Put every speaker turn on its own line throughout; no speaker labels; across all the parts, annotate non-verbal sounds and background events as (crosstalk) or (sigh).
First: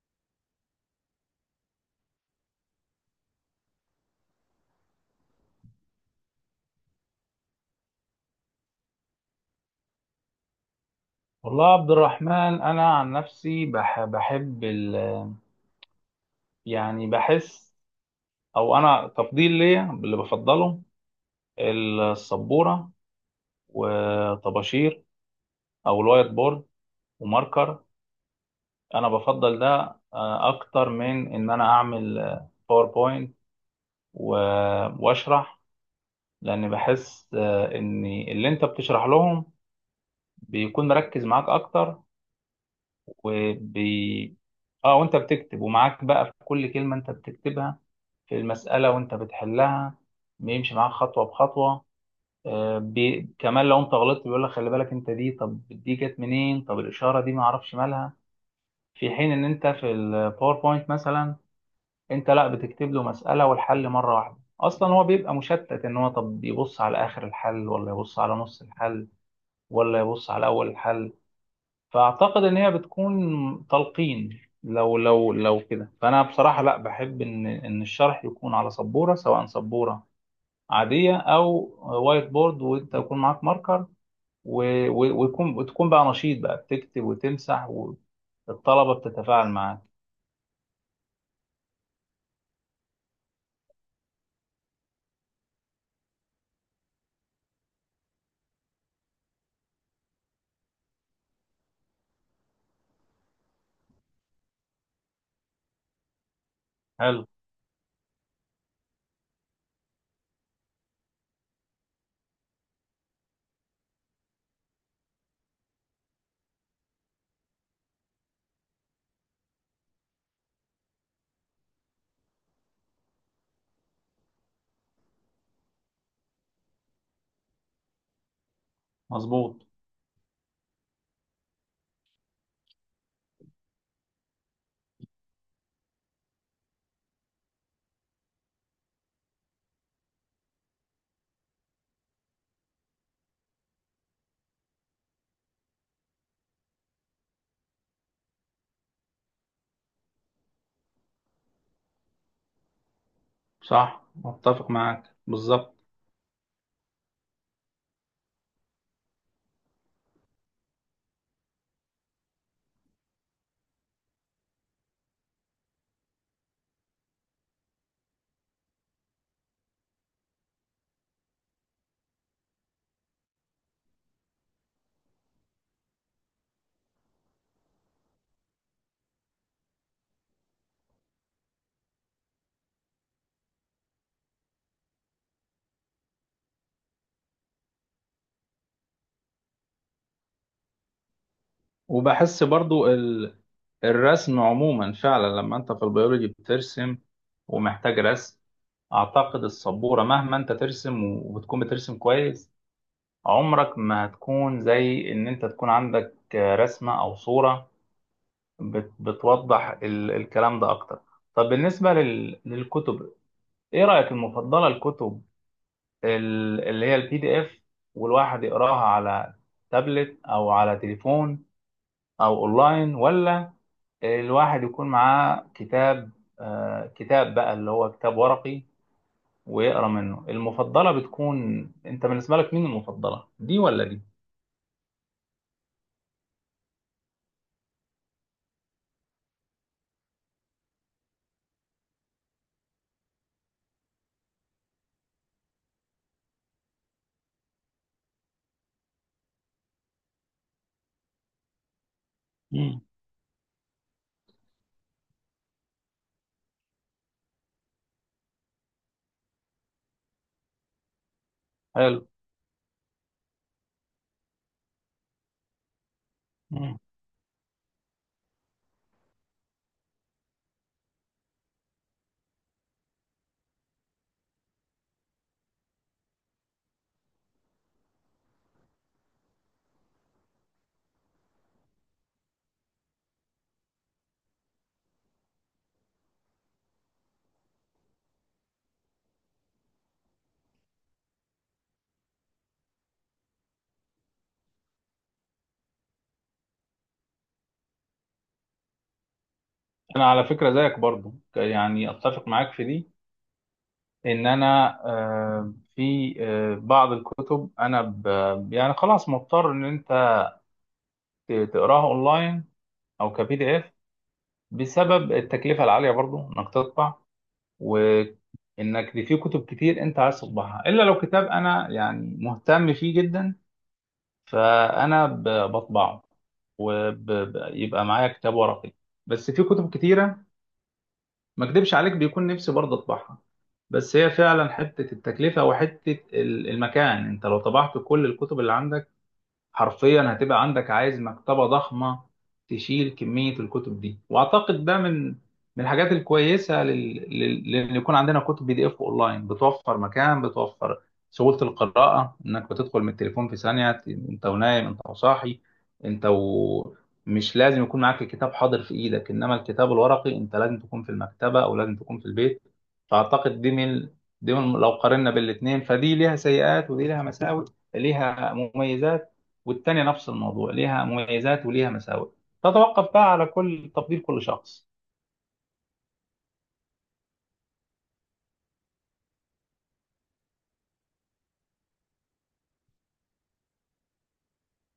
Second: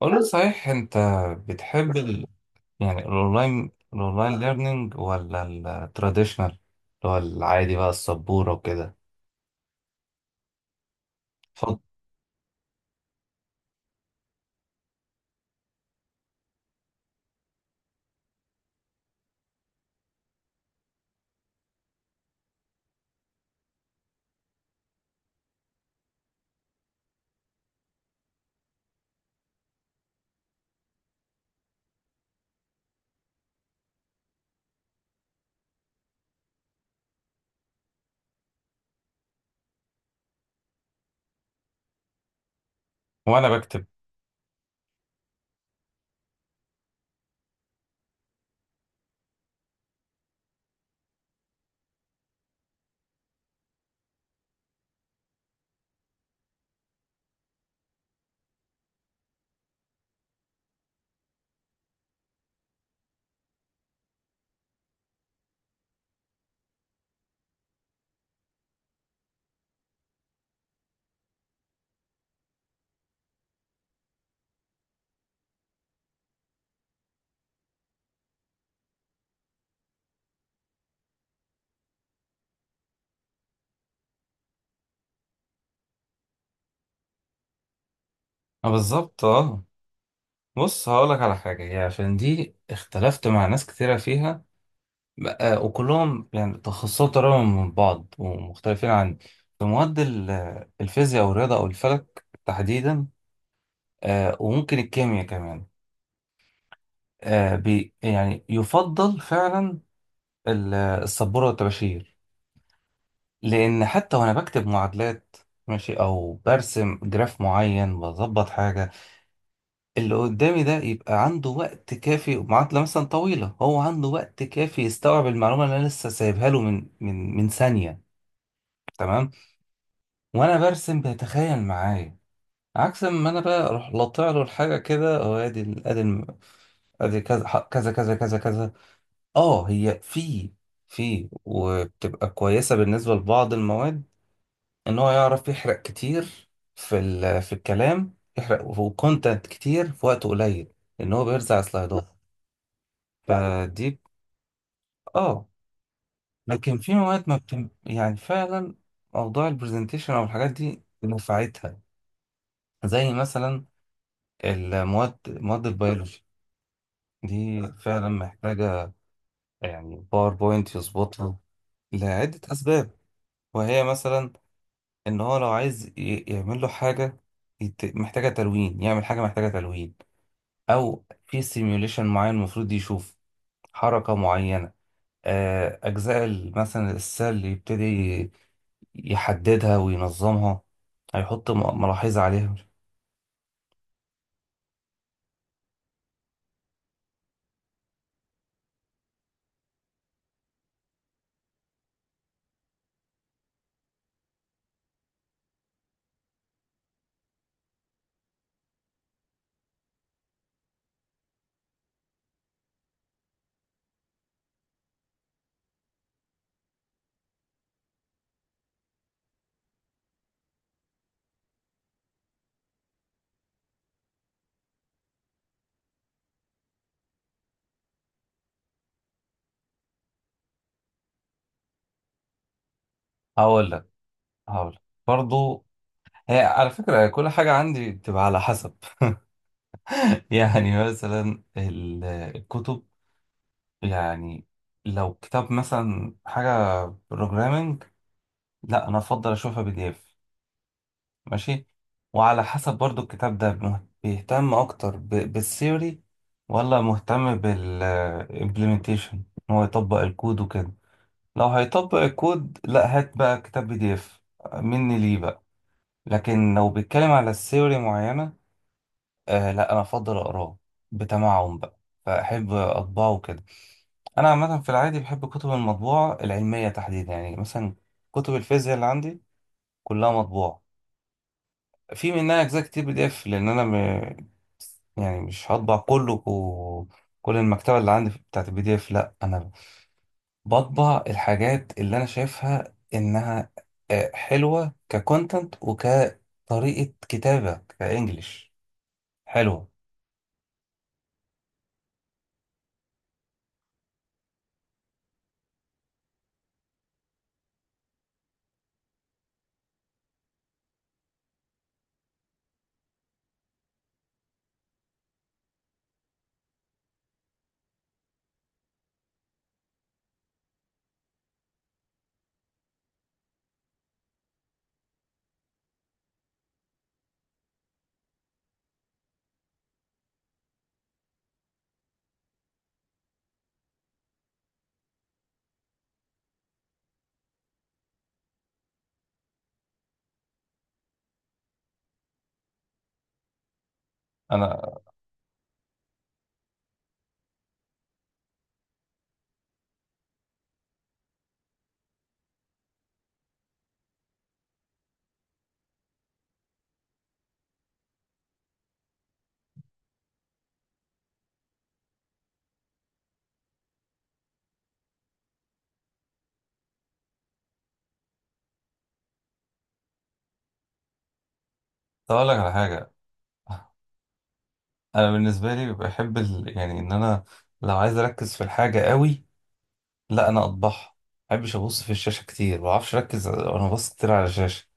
قول لي صحيح انت بتحب ال... يعني الاونلاين ليرنينج ولا التراديشنال اللي هو العادي بقى السبورة وكده.
والله يا
اتفضل.
عبد الرحمن، انا عن نفسي بحب ال بحس، او انا تفضيل ليا اللي بفضله السبوره وطباشير، او الوايت بورد وماركر. انا بفضل ده اكتر من ان انا اعمل باوربوينت واشرح. لان بحس ان اللي انت بتشرح لهم بيكون مركز معاك اكتر.
وانا بكتب.
وبي اه وانت بتكتب، ومعاك بقى في كل كلمة انت بتكتبها في المسألة وانت بتحلها، بيمشي معاك خطوة بخطوة. كمان لو انت غلطت بيقول لك خلي بالك، انت دي، طب دي جت منين، طب الإشارة دي ما اعرفش مالها. في حين ان انت في الباوربوينت مثلا، انت لا بتكتب له مسألة والحل مرة واحدة، اصلا هو بيبقى مشتت ان هو طب يبص على اخر الحل، ولا يبص على نص الحل، ولا يبص على اول الحل. فاعتقد ان هي بتكون تلقين لو كده. فانا بصراحه لا، بحب ان الشرح يكون على سبوره، سواء سبوره عاديه او وايت بورد، وانت يكون معاك ماركر، و- و- ويكون وتكون بقى نشيط بقى، بتكتب وتمسح،
اه
والطلبه
بالظبط،
بتتفاعل
اه
معاك.
بص هقولك على حاجة، هي عشان دي اختلفت مع ناس كتيرة فيها بقى، وكلهم يعني تخصصات قريبة من بعض ومختلفين عن، في مواد الفيزياء والرياضة او الفلك تحديدا. آه وممكن الكيمياء كمان.
حلو.
آه بي يعني يفضل فعلا السبورة والطباشير، لأن حتى وأنا بكتب معادلات، ماشي، أو برسم جراف معين بظبط حاجة، اللي قدامي ده يبقى عنده وقت كافي، معادلة مثلا طويلة هو عنده وقت كافي يستوعب المعلومة اللي أنا لسه سايبها له من ثانية. تمام.
مظبوط.
وأنا برسم بيتخيل معايا، عكس ما أنا بقى أروح لطع له الحاجة كده، أو أدي أدي الم- ادي كذا كذا كذا كذا كذا. اه هي في وبتبقى كويسة بالنسبة لبعض المواد، ان هو يعرف يحرق كتير في في الكلام، يحرق وكونتنت كتير في وقت قليل، لان هو بيرزع سلايدات (laughs) فدي ب-
صح، متفق معاك
اه
بالظبط.
لكن في مواد ما بتم... يعني فعلا موضوع البرزنتيشن او الحاجات دي نفعتها، زي مثلا المواد، البيولوجي دي فعلا محتاجة يعني باوربوينت يظبطها لعدة أسباب. وهي مثلا إن هو لو عايز يعمل له حاجة محتاجة تلوين، يعمل حاجة محتاجة تلوين، او في سيميوليشن معين المفروض يشوف حركة معينة. اجزاء مثلا السيل يبتدي يحددها وينظمها، هيحط ملاحظة
وبحس
عليها.
برضو الرسم عموما فعلا لما انت في البيولوجي بترسم ومحتاج رسم، اعتقد السبوره مهما انت ترسم وبتكون بترسم كويس، عمرك ما هتكون زي ان انت تكون عندك رسمه او صوره بتوضح الكلام ده اكتر. طب بالنسبه للكتب، ايه رايك؟ المفضله الكتب اللي هي البي دي اف والواحد يقراها على تابلت او على تليفون او اونلاين، ولا الواحد يكون معاه كتاب، كتاب بقى اللي هو كتاب ورقي ويقرا منه؟ المفضله بتكون انت بالنسبه لك مين، المفضله دي
هقول
ولا
لك
دي؟
هقول لك برضو، هي على فكرة كل حاجة عندي بتبقى على حسب. (laughs) يعني مثلا الكتب، يعني لو كتاب مثلا حاجة بروجرامنج، لا انا افضل اشوفها بي دي اف. ماشي. وعلى حسب
مم.
برضو الكتاب ده بيهتم اكتر بالثيوري ولا مهتم بالامبلمنتيشن، ان هو يطبق الكود وكده. لو هيطبق
حلو.
الكود لا هات بقى كتاب بي دي اف مني ليه بقى. لكن لو
مم.
بيتكلم على الثيوري معينة، آه لا انا افضل اقراه بتمعن بقى، فاحب اطبعه كده. انا عامة في العادي بحب كتب المطبوعة العلمية تحديدا، يعني مثلا كتب الفيزياء اللي عندي كلها مطبوعة. في منها اجزاء كتير بي دي اف، لان انا يعني مش هطبع كل المكتبه اللي عندي بتاعت البي دي اف، لا انا بطبع الحاجات اللي انا شايفها انها حلوه ككونتنت وكطريقه كتابه كانجليش حلوه.
انا على فكره زيك برضو، يعني اتفق معاك في دي، ان انا في بعض الكتب انا يعني خلاص مضطر ان انت تقراها اونلاين او كبي دي اف، بسبب التكلفه العاليه برضو انك تطبع، وانك دي في كتب كتير انت عايز تطبعها. الا لو كتاب انا يعني مهتم فيه جدا، فانا بطبعه ويبقى معايا كتاب ورقي. بس في كتب كتيره، ما اكدبش عليك، بيكون نفسي برضه اطبعها، بس هي فعلا حته التكلفه وحته المكان. انت لو طبعت كل الكتب اللي عندك، حرفيا هتبقى عندك، عايز مكتبة ضخمة تشيل كمية الكتب دي. واعتقد
انا
ده من، الحاجات الكويسة لان يكون عندنا كتب بي دي اف اونلاين، بتوفر مكان، بتوفر سهولة القراءة، انك بتدخل من التليفون في ثانية انت ونايم، انت وصاحي، انت و... مش لازم يكون معاك الكتاب حاضر في ايدك. انما الكتاب الورقي انت لازم تكون في المكتبة، او لازم تكون في البيت. فاعتقد دي من، لو قارنا بالاثنين، فدي ليها سيئات، ودي ليها مساوئ، ليها مميزات. والتانية نفس الموضوع، ليها مميزات وليها مساوئ.
طب اقول لك على حاجه،
تتوقف بقى على كل تفضيل كل شخص.
انا بالنسبه لي بحب يعني ان انا لو عايز اركز في الحاجه قوي، لا انا اطبعها. ما بحبش ابص في الشاشه كتير، ما بعرفش اركز وانا ببص كتير على الشاشه.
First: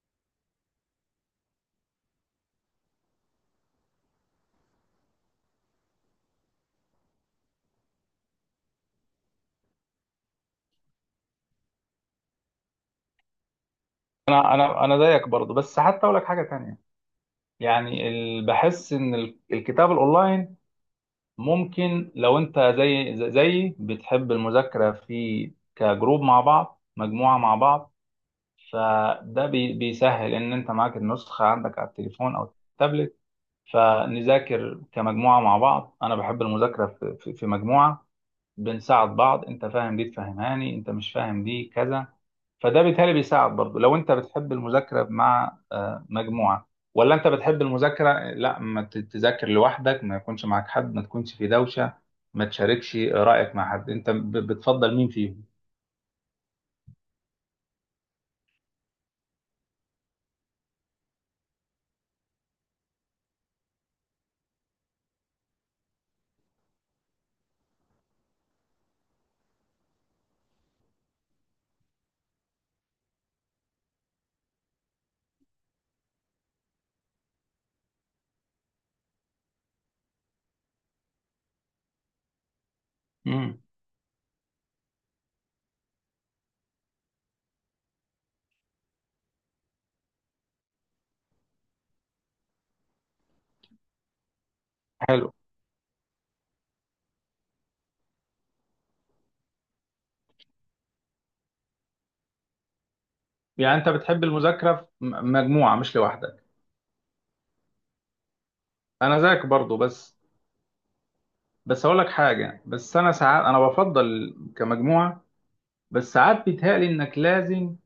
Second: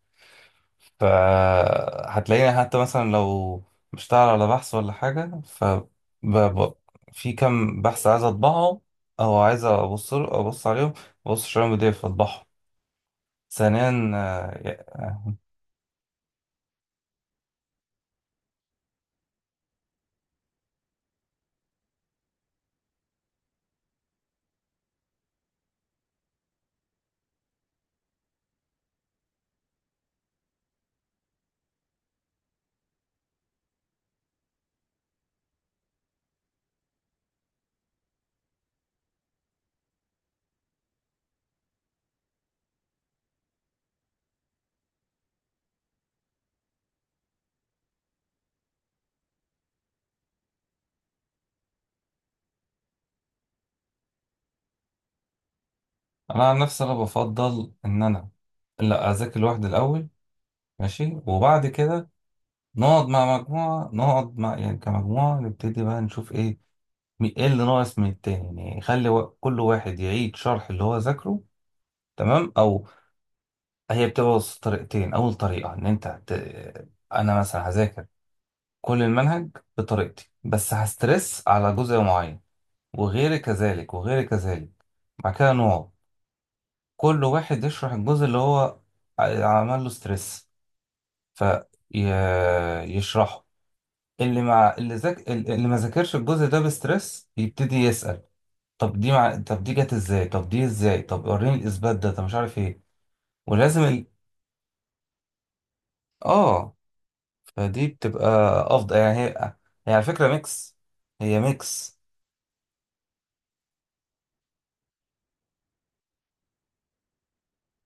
فهتلاقيني حتى مثلا لو بشتغل على بحث ولا حاجة، ب- في كام بحث عايز اطبعهم، او عايز ابص عليهم، ببص عليهم بي دي اف اطبعهم. ثانيا،
انا زيك برضه، بس حتى اقول لك حاجه تانية. يعني بحس ان الكتاب الاونلاين ممكن لو انت زي زيي بتحب المذاكره في كجروب مع بعض، مجموعه مع بعض، فده بيسهل ان انت معاك النسخه عندك على التليفون او التابلت، فنذاكر كمجموعه مع بعض. انا بحب المذاكره في مجموعه، بنساعد بعض، انت فاهم دي تفهمهاني، انت مش فاهم دي كذا. فده بالتالي بيساعد برضه لو انت بتحب المذاكره مع مجموعه، ولا انت بتحب المذاكره لا، ما تذاكر لوحدك، ما يكونش معاك حد، ما تكونش في دوشه، ما تشاركش رايك مع حد. انت بتفضل مين فيهم؟
انا عن نفسي انا بفضل ان انا لا اذاكر لوحدي الاول، ماشي، وبعد كده نقعد مع مجموعه، نقعد مع يعني كمجموعه نبتدي بقى نشوف ايه، ايه اللي ناقص من التاني، يعني خلي كل واحد يعيد شرح اللي هو ذاكره. تمام. او هي بتبص طريقتين، اول طريقه ان انا مثلا هذاكر كل المنهج بطريقتي، بس هسترس على جزء معين، وغيري
امم.
كذلك وغيري كذلك. بعد كده نوع، كل واحد يشرح الجزء اللي هو عمل له ستريس فيشرحه،
حلو.
اللي ما ذاكرش الجزء ده بستريس يبتدي يسأل، طب طب دي جت ازاي، طب دي ازاي، طب وريني الاثبات ده، طب مش عارف ايه.
يعني
ولازم
انت
ال...
بتحب المذاكره في مجموعه مش لوحدك.
اه فدي بتبقى افضل يعني.
انا زيك برضه،
هي على
بس
فكره ميكس، هي
بس هقول
ميكس.
لك حاجه. بس انا ساعات انا بفضل كمجموعه، بس ساعات بيتهيألي انك لازم،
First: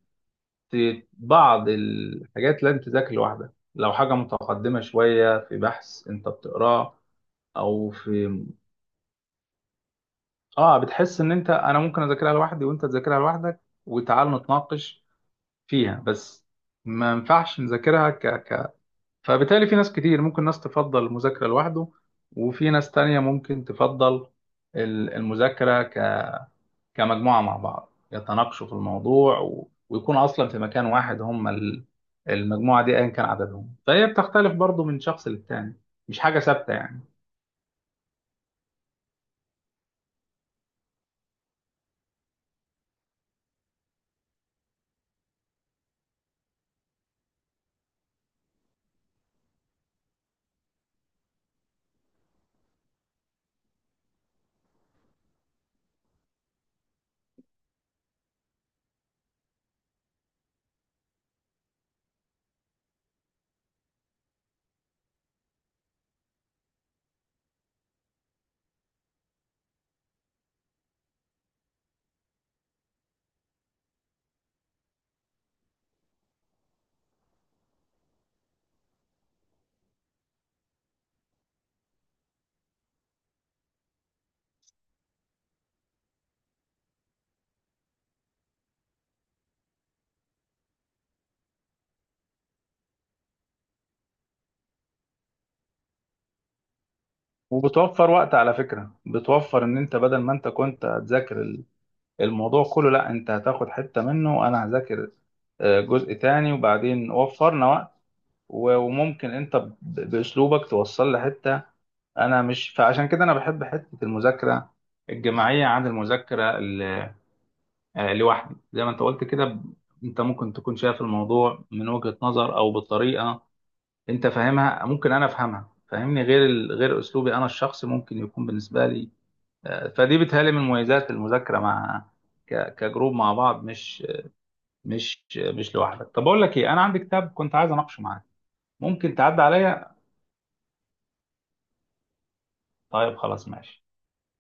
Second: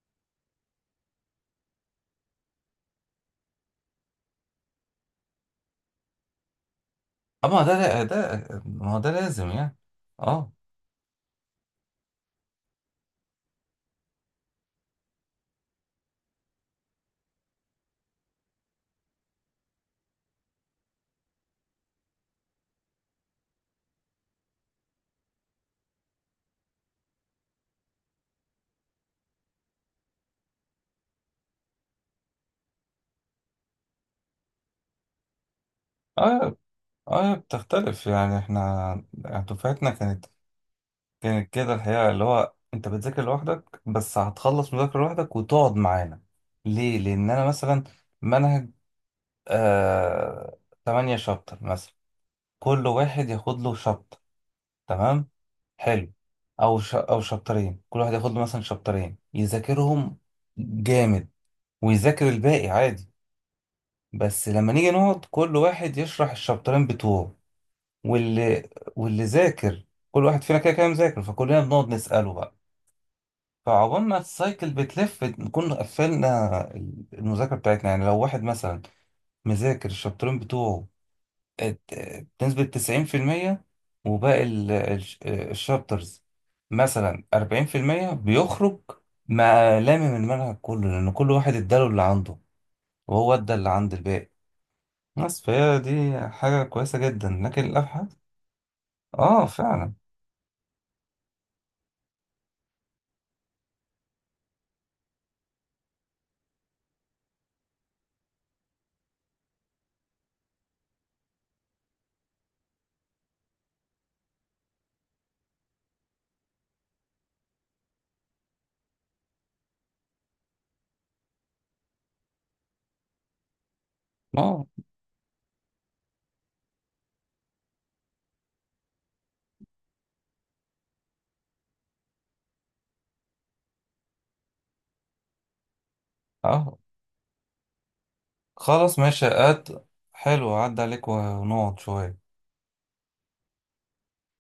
بعض الحاجات لازم تذاكر لوحدك، لو حاجة متقدمة شوية في بحث انت بتقراه
اما
او
ده
في.
ده ما هو ده لازم يعني. اه.
اه، بتحس ان انا ممكن اذاكرها لوحدي وانت تذاكرها لوحدك، وتعال نتناقش فيها بس، ما ينفعش نذاكرها فبالتالي في ناس كتير ممكن، ناس تفضل المذاكرة لوحده، وفي ناس تانية ممكن تفضل المذاكرة كمجموعة مع بعض، يتناقشوا في الموضوع ويكونوا أصلا في مكان واحد. هم المجموعة دي أيا كان عددهم، فهي بتختلف برضو من شخص للتاني، مش حاجة
اه.
ثابتة يعني.
اه بتختلف. يعني احنا دفعتنا كانت، كده الحقيقه اللي هو انت بتذاكر لوحدك، بس هتخلص مذاكره لوحدك وتقعد معانا. ليه؟ لان انا مثلا منهج آه 8 شابتر مثلا، كل واحد ياخد له شابتر. تمام. حلو. او او شابترين، كل واحد ياخد له مثلا شابترين يذاكرهم. جامد. ويذاكر الباقي عادي. بس لما نيجي نقعد كل واحد يشرح الشابترين بتوعه، واللي واللي ذاكر كل واحد فينا كده كده مذاكر، فكلنا بنقعد نسأله بقى. فعقبال ما السايكل بتلف نكون قفلنا المذاكرة بتاعتنا. يعني لو واحد مثلا مذاكر الشابترين بتوعه ات- بنسبة 90%، وباقي الشابترز مثلا 40% بيخرج مع لامم المنهج كله، لأن كل واحد اداله اللي عنده وهو ادى اللي عند الباقي بس. فهي دي حاجة كويسة جدا، لكن
وبتوفر
الأبحاث.
وقت على فكرة،
اه
بتوفر إن
فعلا.
أنت بدل ما أنت كنت هتذاكر الموضوع كله، لا أنت هتاخد حتة منه وأنا هذاكر جزء تاني، وبعدين وفرنا وقت وممكن أنت بأسلوبك توصل لحتة انا مش. فعشان كده انا بحب حته المذاكره الجماعيه عن المذاكره لوحدي. زي ما انت قلت كده انت ممكن تكون شايف الموضوع من وجهة نظر او بالطريقة انت
اه.
فاهمها، ممكن انا افهمها، فاهمني، غير غير اسلوبي انا الشخصي ممكن يكون بالنسبة لي فدي بتهيألي من مميزات المذاكرة مع كجروب مع بعض، مش مش لوحدك. طب اقول لك ايه،
اه
انا عندي كتاب كنت عايز اناقشه معاك،
خلاص
ممكن
ماشي
تعدي
قد.
عليا؟
حلو عدى عليك ونقعد شوية.
طيب خلاص ماشي.